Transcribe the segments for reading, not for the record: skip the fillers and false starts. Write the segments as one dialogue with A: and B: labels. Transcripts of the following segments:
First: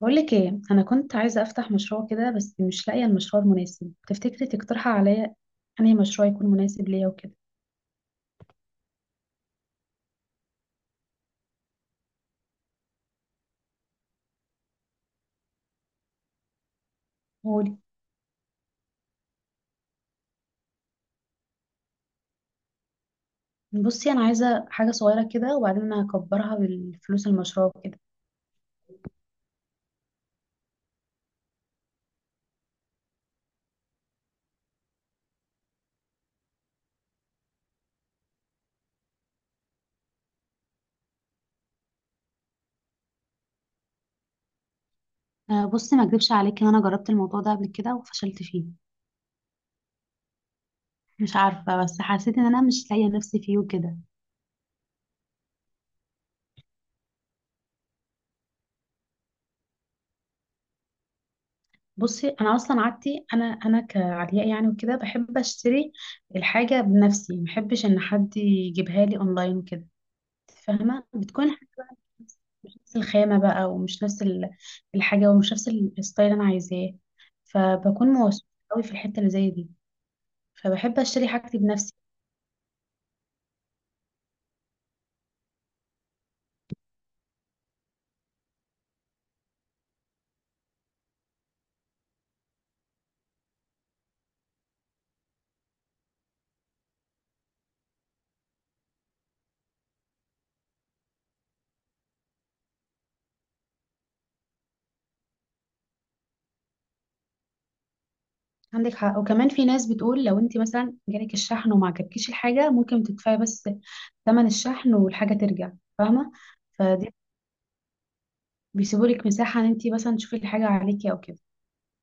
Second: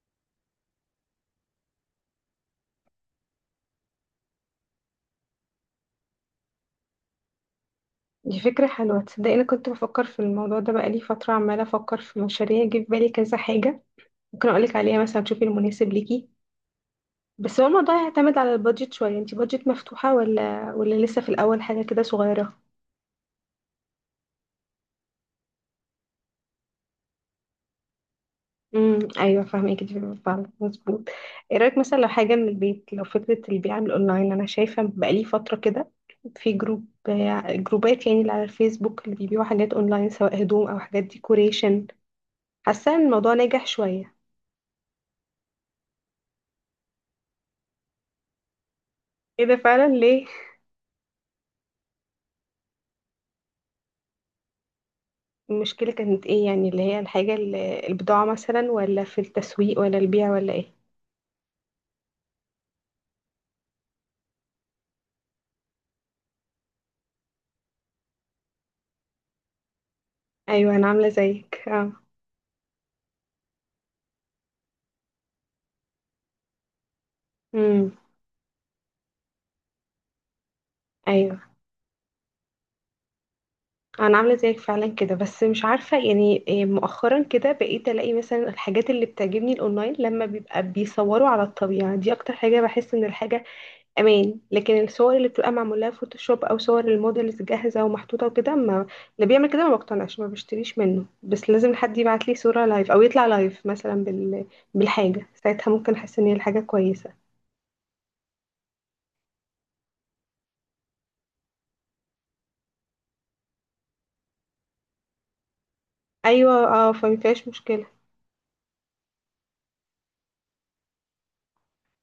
A: بقولك ايه، انا كنت عايزه افتح مشروع كده بس مش لاقيه المشروع المناسب. تفتكري تقترحي عليا انهي مشروع يكون مناسب ليا وكده؟
B: دي فكرة حلوة. تصدقي أنا كنت بفكر في الموضوع ده بقالي فترة، عمالة أفكر في مشاريع جه في بالي كذا حاجة. ممكن أقولك عليها مثلا تشوفي المناسب ليكي. بس هو
A: قولي.
B: الموضوع يعتمد على البادجت شوية، انتي بادجت مفتوحة ولا لسه في الأول حاجة كده صغيرة؟
A: بصي انا عايزه حاجه صغيره كده، وبعدين انا هكبرها بالفلوس المشروع كده.
B: أيوة فاهمك، دي فعلا مظبوط. ايه رأيك مثلا لو حاجة من البيت، لو فكرة البيع من الأونلاين، أنا شايفة بقالي فترة كده في جروبات يعني اللي على الفيسبوك اللي بيبيعوا حاجات أونلاين، سواء هدوم أو حاجات ديكوريشن. حاسة إن الموضوع ناجح شوية.
A: آه، بصي ما اكدبش عليكي ان انا جربت الموضوع ده قبل كده وفشلت فيه.
B: ايه ده؟ فعلا ليه؟
A: مش عارفه بس حسيت ان انا مش لاقيه نفسي فيه وكده.
B: المشكلة كانت ايه يعني، اللي هي الحاجة اللي البضاعة مثلا، ولا في التسويق، ولا البيع، ولا ايه؟
A: بصي انا اصلا عادتي، انا كعلياء يعني وكده، بحب اشتري الحاجه بنفسي، ما بحبش ان حد يجيبها لي اونلاين وكده.
B: ايوه انا
A: فاهمه،
B: عاملة
A: بتكون
B: زيك، اه.
A: مش نفس الخامة بقى، ومش نفس الحاجة، ومش نفس الستايل اللي أنا عايزاه.
B: امم
A: فبكون موسوسة قوي في الحتة اللي زي دي، فبحب أشتري
B: ايوه
A: حاجتي بنفسي.
B: انا عاملة زيك فعلا كده، بس مش عارفة يعني إيه، مؤخرا كده بقيت الاقي مثلا الحاجات اللي بتعجبني الاونلاين لما بيبقى بيصوروا على الطبيعة، دي اكتر حاجة بحس ان الحاجة امان، لكن الصور اللي بتبقى معموله فوتوشوب او صور الموديلز جاهزه ومحطوطه وكده، ما اللي بيعمل كده ما بقتنعش، ما بشتريش منه، بس لازم حد يبعت لي صوره لايف او يطلع لايف مثلا بالحاجه، ساعتها ممكن احس ان هي الحاجه كويسه.
A: عندك حق، وكمان في ناس بتقول لو انت مثلا جالك الشحن وما عجبكيش الحاجة ممكن تدفعي بس ثمن الشحن والحاجة ترجع. فاهمة؟
B: ايوه اه،
A: فدي
B: فما فيهاش مشكله.
A: بيسيبوا لك مساحة ان انت مثلا تشوفي الحاجة عليكي او كده.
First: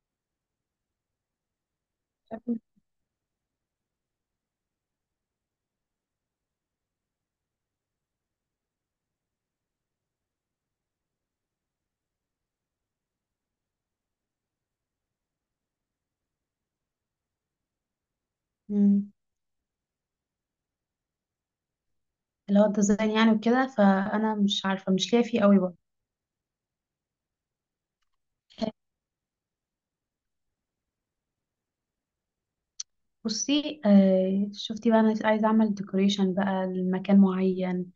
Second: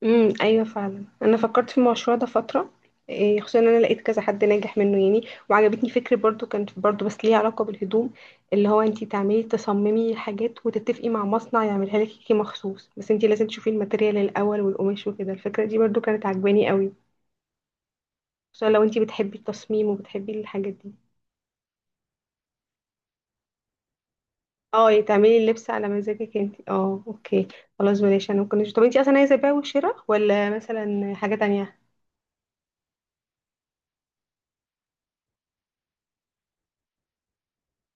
B: ايوه فعلا، انا فكرت في المشروع ده فتره. إيه، خصوصا ان انا لقيت كذا حد ناجح منه يعني. وعجبتني فكره برضو، كانت برضو بس ليها علاقه بالهدوم، اللي هو انتي تعملي تصممي حاجات وتتفقي مع مصنع يعملها لك كي مخصوص، بس انتي لازم تشوفي الماتيريال الاول والقماش وكده. الفكره دي برضو كانت عجباني قوي، خصوصا لو انتي
A: مم.
B: بتحبي التصميم وبتحبي الحاجات دي.
A: اللي هو الديزاين يعني وكده، فأنا مش
B: اه،
A: عارفة،
B: يعني
A: مش ليا
B: تعملي
A: فيه قوي
B: اللبس
A: بقى.
B: على مزاجك انتي، اه، اوكي. خلاص بلاش. انا ممكن، طب انتي اصلا عايزه بيع وشراء ولا مثلا حاجه تانية؟
A: بصي آه، شفتي بقى، انا عايزه اعمل ديكوريشن بقى لمكان معين.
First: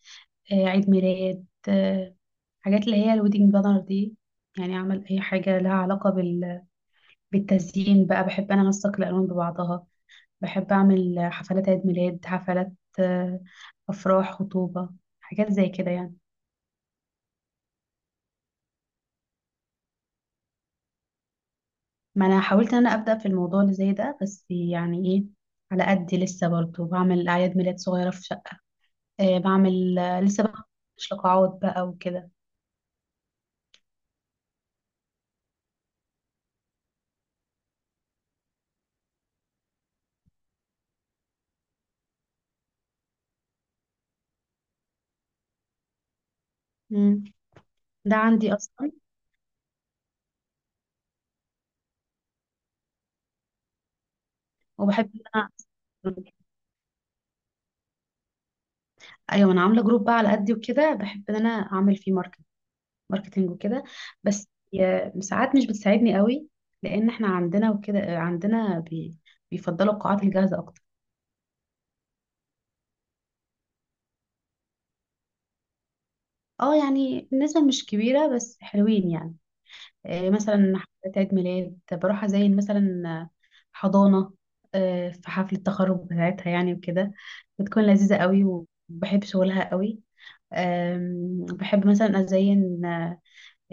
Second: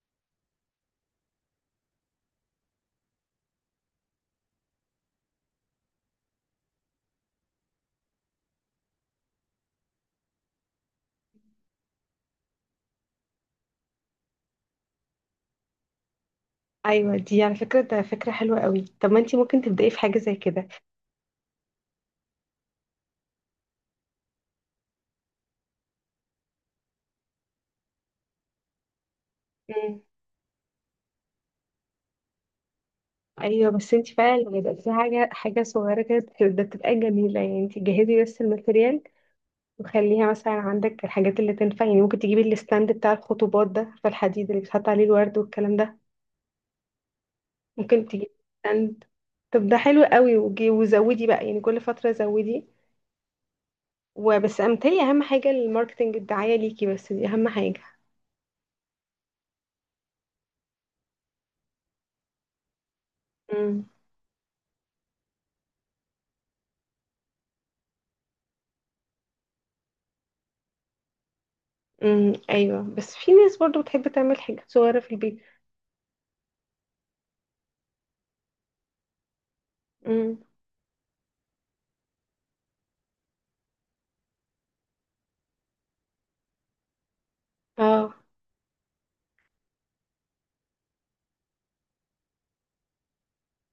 A: آه، عيد ميلاد، آه، حاجات اللي هي الويدنج بانر دي. يعني اعمل اي حاجه لها علاقه بالتزيين بقى. بحب انا انسق الالوان ببعضها، بحب اعمل حفلات عيد ميلاد، حفلات، آه، افراح، خطوبه، حاجات زي كده يعني.
B: ايوه دي على فكره، ده فكره حلوه قوي. طب ما انت ممكن تبداي في حاجه زي كده.
A: ما انا حاولت ان انا ابدا في الموضوع اللي زي ده، بس يعني ايه، على قدي لسه برضه بعمل اعياد ميلاد صغيره في شقه. آه، بعمل،
B: مم.
A: آه، لسه بقى، مش لقاعات بقى وكده.
B: ايوه بس انت بقى لما يبقى في حاجه حاجه صغيره كده، ده بتبقى جميله، يعني انت جهزي بس الماتريال، وخليها مثلا عندك الحاجات اللي تنفع. يعني ممكن تجيبي الستاند بتاع الخطوبات ده، عارفه؟ الحديد اللي بيتحط عليه الورد والكلام ده.
A: مم.
B: ممكن
A: ده
B: تجيبي
A: عندي اصلا.
B: ستاند. طب ده حلو قوي، وزودي بقى، يعني كل فتره زودي، وبس امتلي.
A: وبحب ان
B: اهم
A: انا،
B: حاجه الماركتنج، الدعايه ليكي، بس دي اهم حاجه.
A: ايوه انا عامله جروب بقى على قدي وكده، بحب ان انا اعمل فيه ماركتنج وكده. بس ساعات مش بتساعدني قوي، لان احنا عندنا وكده، عندنا بيفضلوا القاعات الجاهزه اكتر.
B: ايوه، بس في ناس برضو بتحب تعمل حاجات صغيره في البيت.
A: اه يعني النسبه مش كبيره، بس حلوين يعني. آه،
B: امم.
A: مثلا حفلات عيد ميلاد، بروح ازين مثلا حضانه، آه، في حفله التخرج بتاعتها يعني وكده، بتكون
B: اه.
A: لذيذه قوي، وبحب شغلها قوي. أم، بحب مثلا أزين، آه،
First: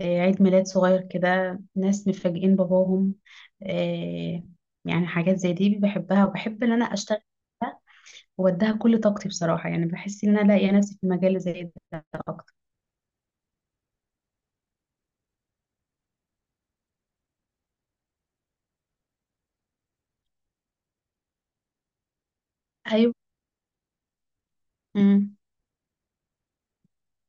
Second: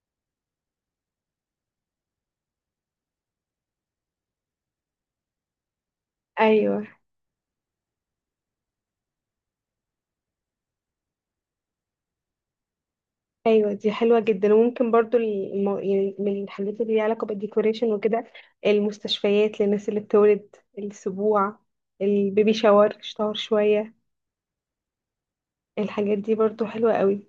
A: عيد ميلاد صغير كده، ناس مفاجئين باباهم، آه، يعني حاجات زي دي بحبها، وبحب إن
B: ايوه.
A: أنا أشتغل فيها وأديها كل طاقتي بصراحة. يعني بحس إن أنا لاقية نفسي في مجال زي ده أكتر.
B: ايوه دي حلوه جدا، وممكن برضو يعني من الحاجات اللي ليها علاقه بالديكوريشن وكده، المستشفيات للناس اللي بتولد، السبوع، البيبي شاور،
A: أيوة.
B: شاور شويه.
A: أمم.
B: الحاجات دي برضو حلوه قوي.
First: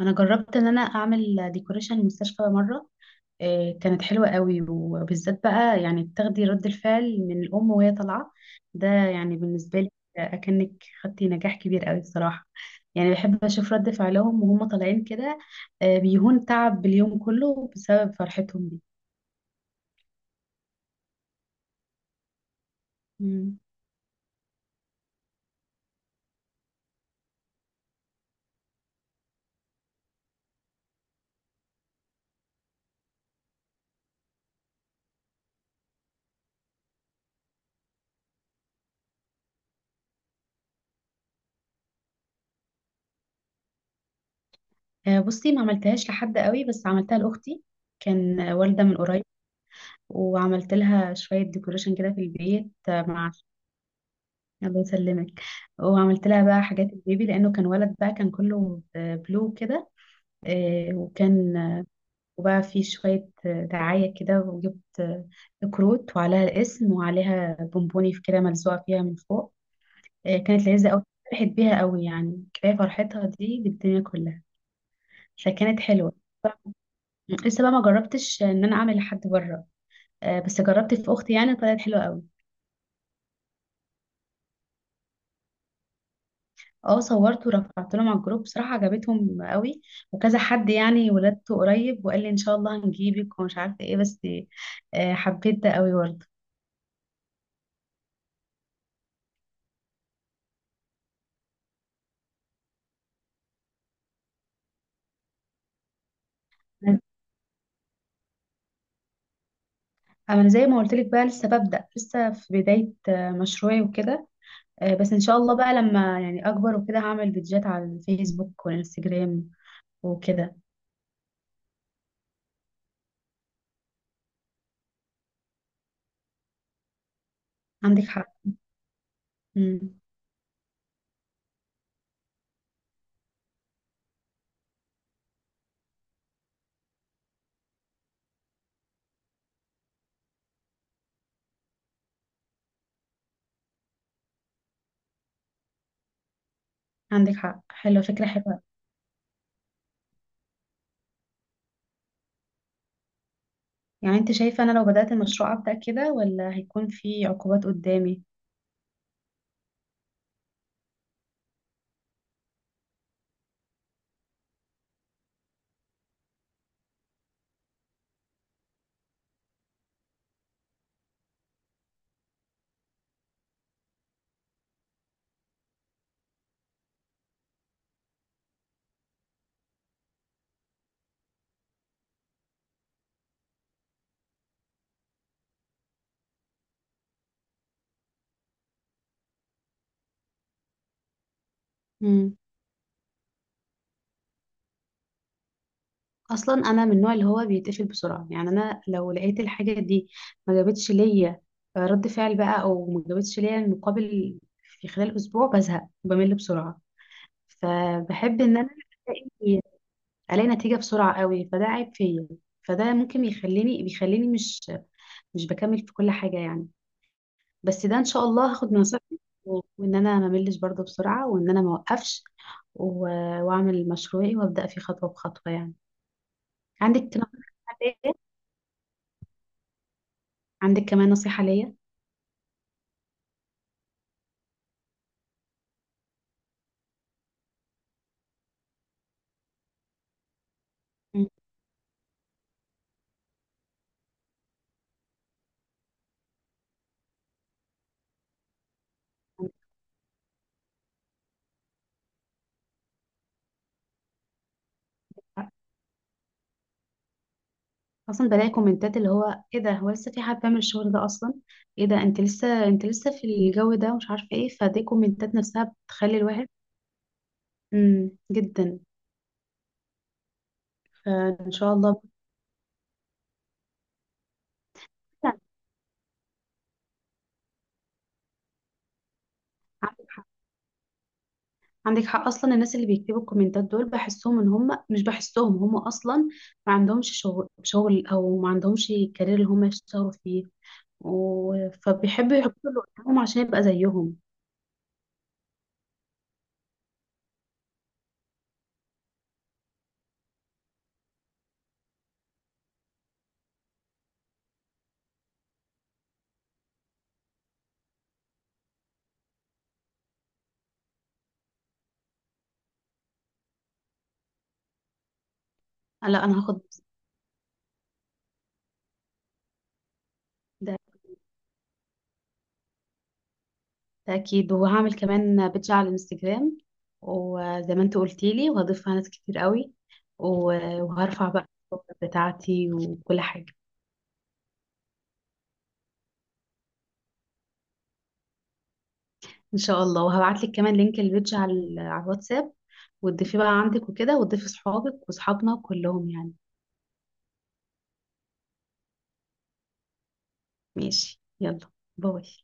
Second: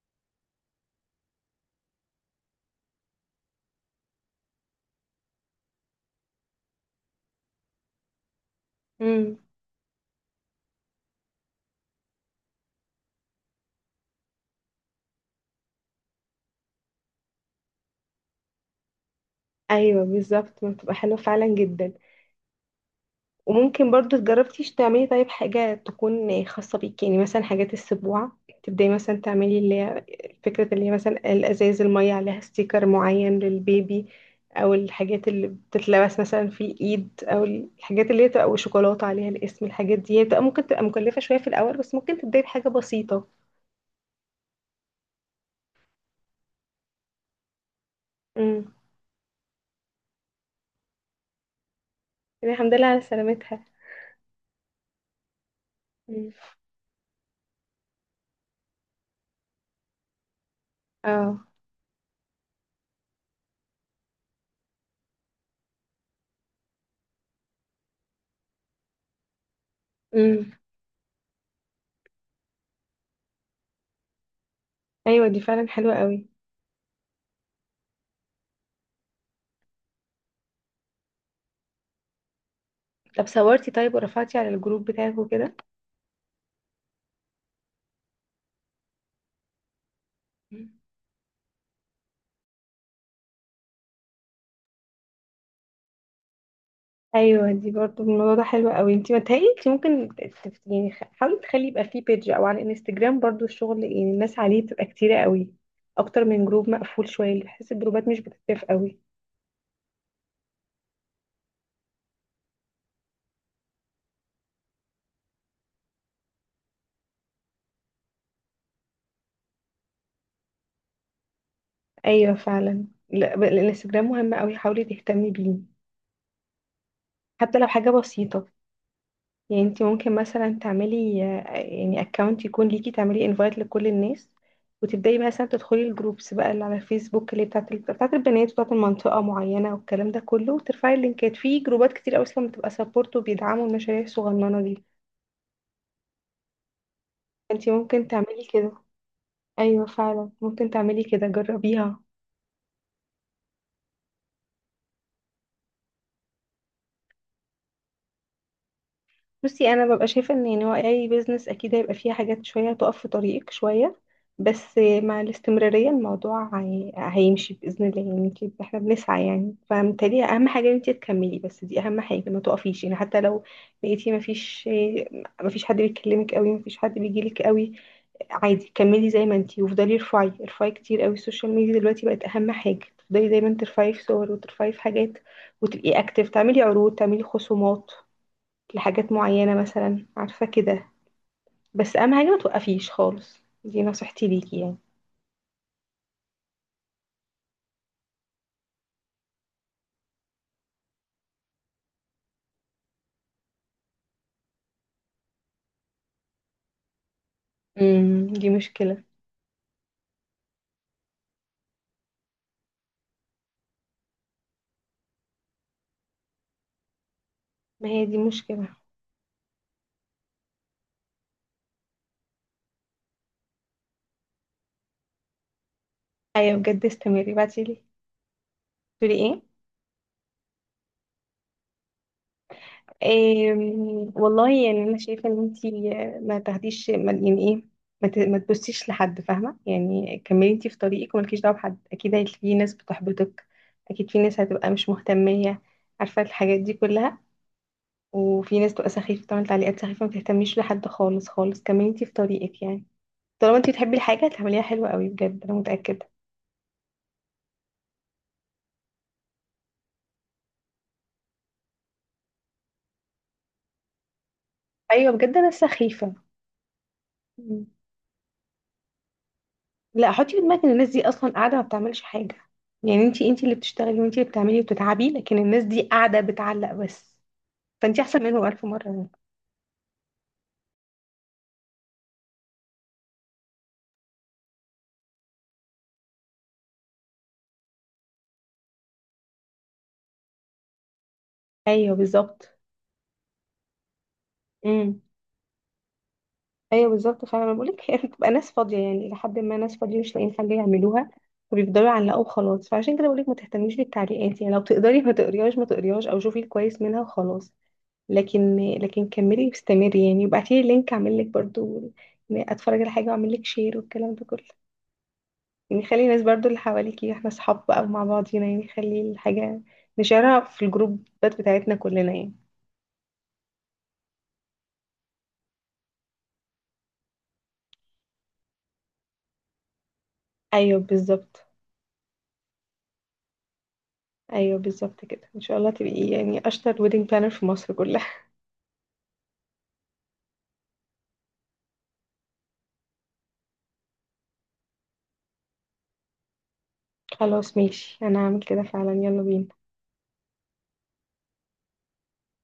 A: أنا جربت إن أنا أعمل ديكوريشن مستشفى مرة. آه، كانت حلوة قوي، وبالذات بقى يعني تاخدي رد الفعل من الأم وهي طالعة. ده يعني
B: امم
A: بالنسبة لي أكنك خدتي نجاح كبير قوي بصراحة. يعني بحب أشوف رد فعلهم وهم طالعين كده. آه، بيهون تعب اليوم كله بسبب فرحتهم دي.
B: ايوه بالظبط، بتبقى حلوه فعلا جدا.
A: مم.
B: وممكن برضو، جربتيش تعملي طيب حاجة تكون خاصة بيكي؟ يعني مثلا حاجات السبوع، تبدأي مثلا تعملي اللي هي فكرة، اللي هي مثلا الأزاز المية عليها ستيكر معين للبيبي، أو الحاجات اللي بتتلبس مثلا في الإيد، أو الحاجات اللي هي بتبقى وشوكولاتة عليها الاسم. الحاجات دي هي بتبقى ممكن تبقى مكلفة شوية في الأول، بس ممكن تبدأي بحاجة بسيطة.
A: آه، بصي ما عملتهاش لحد قوي، بس عملتها لأختي. كان، آه،
B: امم.
A: والدة من قريب، وعملت لها شوية ديكوريشن كده في البيت،
B: الحمد لله على
A: آه، مع،
B: سلامتها.
A: الله يسلمك. وعملت
B: امم.
A: لها بقى حاجات البيبي لأنه كان ولد بقى، كان كله، آه، بلو كده. آه،
B: اه.
A: وكان، وبقى في شوية، آه، دعاية كده، وجبت، آه، كروت وعليها الاسم وعليها بونبوني في كده ملزوقة فيها من فوق. آه،
B: امم.
A: كانت لذيذة أوي، فرحت بيها أوي. يعني كفاية فرحتها دي بالدنيا كلها.
B: أيوة دي فعلا
A: فكانت
B: حلوة
A: حلوة.
B: قوي.
A: لسه بقى ما جربتش إن أنا أعمل لحد بره، آه، بس جربت في أختي يعني، طلعت حلوة أوي.
B: طب صورتي طيب، ورفعتي على الجروب بتاعك وكده؟
A: اه صورت ورفعت لهم على الجروب، بصراحة عجبتهم أوي، وكذا حد يعني ولادته قريب وقال لي إن شاء الله هنجيبك ومش عارفة إيه. بس، آه، حبيت ده أوي برضه.
B: ايوه دي برضه، الموضوع ده حلو قوي. انت متهيألي انت ممكن يعني حاولي تخلي يبقى فيه بيج او على الانستجرام، برضه الشغل يعني الناس عليه بتبقى كتيرة قوي، اكتر من جروب مقفول شويه، بحس الجروبات مش بتتفق قوي.
A: انا زي ما قلت لك بقى، لسه ببدأ، لسه في بداية، آه، مشروعي وكده. آه، بس ان شاء الله بقى لما يعني اكبر وكده، هعمل فيديوهات على الفيسبوك والانستجرام وكده.
B: ايوه فعلا، لا، الانستجرام مهم قوي، حاولي تهتمي بيه حتى لو حاجه
A: عندك حق.
B: بسيطه. يعني انت
A: مم.
B: ممكن مثلا تعملي يعني اكونت يكون ليكي، تعملي انفايت لكل الناس، وتبداي مثلا تدخلي الجروبس بقى اللي على الفيسبوك اللي بتاعت بتاعت البنات، بتاعت المنطقه معينه، والكلام ده كله، وترفعي اللينكات في جروبات كتير، اصلا بتبقى سبورت وبيدعموا المشاريع الصغننه دي.
A: عندك حق،
B: انت
A: حلوة،
B: ممكن
A: فكرة
B: تعملي
A: حلوة.
B: كده. ايوه فعلا ممكن تعملي كده، جربيها.
A: يعني انت شايفة انا لو بدأت المشروع أبدأ كده، ولا هيكون في عقوبات قدامي؟
B: بصي انا ببقى شايفه ان يعني هو اي بيزنس اكيد هيبقى فيها حاجات شويه تقف في طريقك شويه، بس مع الاستمراريه الموضوع هيمشي باذن الله، يعني احنا بنسعى يعني. فمتهيألي اهم حاجه ان انت تكملي، بس دي اهم حاجه، ما تقفيش يعني، حتى لو لقيتي ما فيش، ما فيش حد بيكلمك قوي، ما فيش حد بيجيلك قوي. عادي، كملي زي ما انتي، وافضلي ارفعي، ارفعي كتير قوي. السوشيال ميديا دلوقتي بقت اهم حاجه، تفضلي دايما ترفعي في صور، وترفعي في حاجات، وتبقي اكتف، تعملي عروض، تعملي خصومات لحاجات معينة مثلا، عارفة كده. بس أهم حاجة
A: مم.
B: ما توقفيش خالص، دي نصيحتي ليكي يعني.
A: اصلا انا من النوع اللي هو بيتقفل بسرعة. يعني انا لو لقيت الحاجة دي ما جابتش ليا رد فعل بقى، او ما جابتش ليا المقابل في خلال اسبوع، بزهق، بمل بسرعة. فبحب
B: دي
A: ان انا
B: مشكلة.
A: الاقي، الاقي نتيجه بسرعه قوي. فده عيب فيا، فده ممكن يخليني، بيخليني مش بكمل في كل حاجه يعني. بس
B: ما
A: ده ان
B: هي دي
A: شاء الله هاخد
B: مشكلة.
A: من نصيحتك، وان انا ما ملش برضه بسرعه، وان انا ما اوقفش، واعمل مشروعي وابدا فيه خطوه بخطوه يعني.
B: أيوة بجد
A: عندك
B: استمري.
A: نصيحه
B: بعتيلي
A: ليا؟
B: تقولي ايه؟
A: عندك كمان نصيحه ليا؟
B: والله يعني أنا شايفة إن انتي ما تاخديش، ما يعني ايه، ما تبصيش لحد، فاهمة يعني. كملي انتي في طريقك،
A: مم.
B: ومالكيش دعوة بحد. أكيد في ناس بتحبطك، أكيد في ناس هتبقى مش مهتمية، عارفة الحاجات دي كلها. وفي ناس تبقى سخيفة بتعمل تعليقات سخيفة، ما تهتميش لحد خالص خالص، كملي انتي في طريقك يعني. طالما انتي بتحبي الحاجة هتعمليها حلوة قوي بجد، انا متأكدة.
A: اصلا بلاقي كومنتات اللي هو: ايه ده، هو لسه في حد بيعمل الشغل ده اصلا؟ ايه ده، انت لسه، انت لسه في الجو ده، مش عارفه ايه. فدي
B: ايوه
A: كومنتات
B: بجد انا
A: نفسها
B: سخيفة.
A: بتخلي الواحد.
B: مم.
A: امم، جدا.
B: لا، حطي في دماغك ان الناس دي اصلا
A: فان
B: قاعدة ما
A: شاء
B: بتعملش
A: الله.
B: حاجة. يعني انتي اللي بتشتغلي، وانتي اللي بتعملي وبتتعبي، لكن
A: فعلاً.
B: الناس دي قاعدة بتعلق بس. فانتي احسن منهم ألف مرة يعني.
A: عندك حق، عندك حق. اصلا الناس اللي بيكتبوا الكومنتات دول، بحسهم ان هم مش، بحسهم هم اصلا ما عندهمش شغل شغل، او ما عندهمش كارير اللي هم يشتغلوا فيه.
B: ايوه
A: فبيحبوا
B: بالظبط.
A: يحطوا اللي قدامهم عشان يبقى زيهم.
B: امم ايوه بالظبط فعلا، انا بقولك هي بتبقى ناس فاضية، يعني لحد ما ناس فاضية مش لاقيين حاجة يعملوها، وبيفضلوا يعلقوا وخلاص. فعشان كده بقولك ما تهتميش بالتعليقات يعني، لو تقدري ما تقريهاش ما تقريهاش، او شوفي الكويس منها وخلاص. لكن كملي واستمري يعني، وابعتي لي لينك، اعمل لك برضو، يعني اتفرج على حاجه واعمل لك شير والكلام ده كله. يعني خلي الناس
A: لا انا
B: برضو اللي
A: هاخد
B: حواليكي، احنا اصحاب بقى ومع بعضينا يعني، خلي الحاجه نشارها في
A: ده،
B: الجروبات بتاعتنا كلنا يعني.
A: ده اكيد. وهعمل كمان بيدج على الانستجرام، وزي ما انت قلتي لي وهضيفها ناس كتير قوي. و...
B: ايوه
A: وهرفع
B: بالظبط.
A: بقى الصور بتاعتي وكل حاجه.
B: ايوه بالظبط كده، ان شاء الله تبقي يعني اشطر ويدنج بلانر في مصر كلها.
A: ان شاء الله، وهبعت لك كمان لينك البيج على على الواتساب، وتضيفيه بقى عندك وكده، وتضيفي صحابك وصحابنا كلهم يعني.
B: خلاص ماشي، انا هعمل كده فعلا. يلا بينا.
A: ماشي، يلا، باي.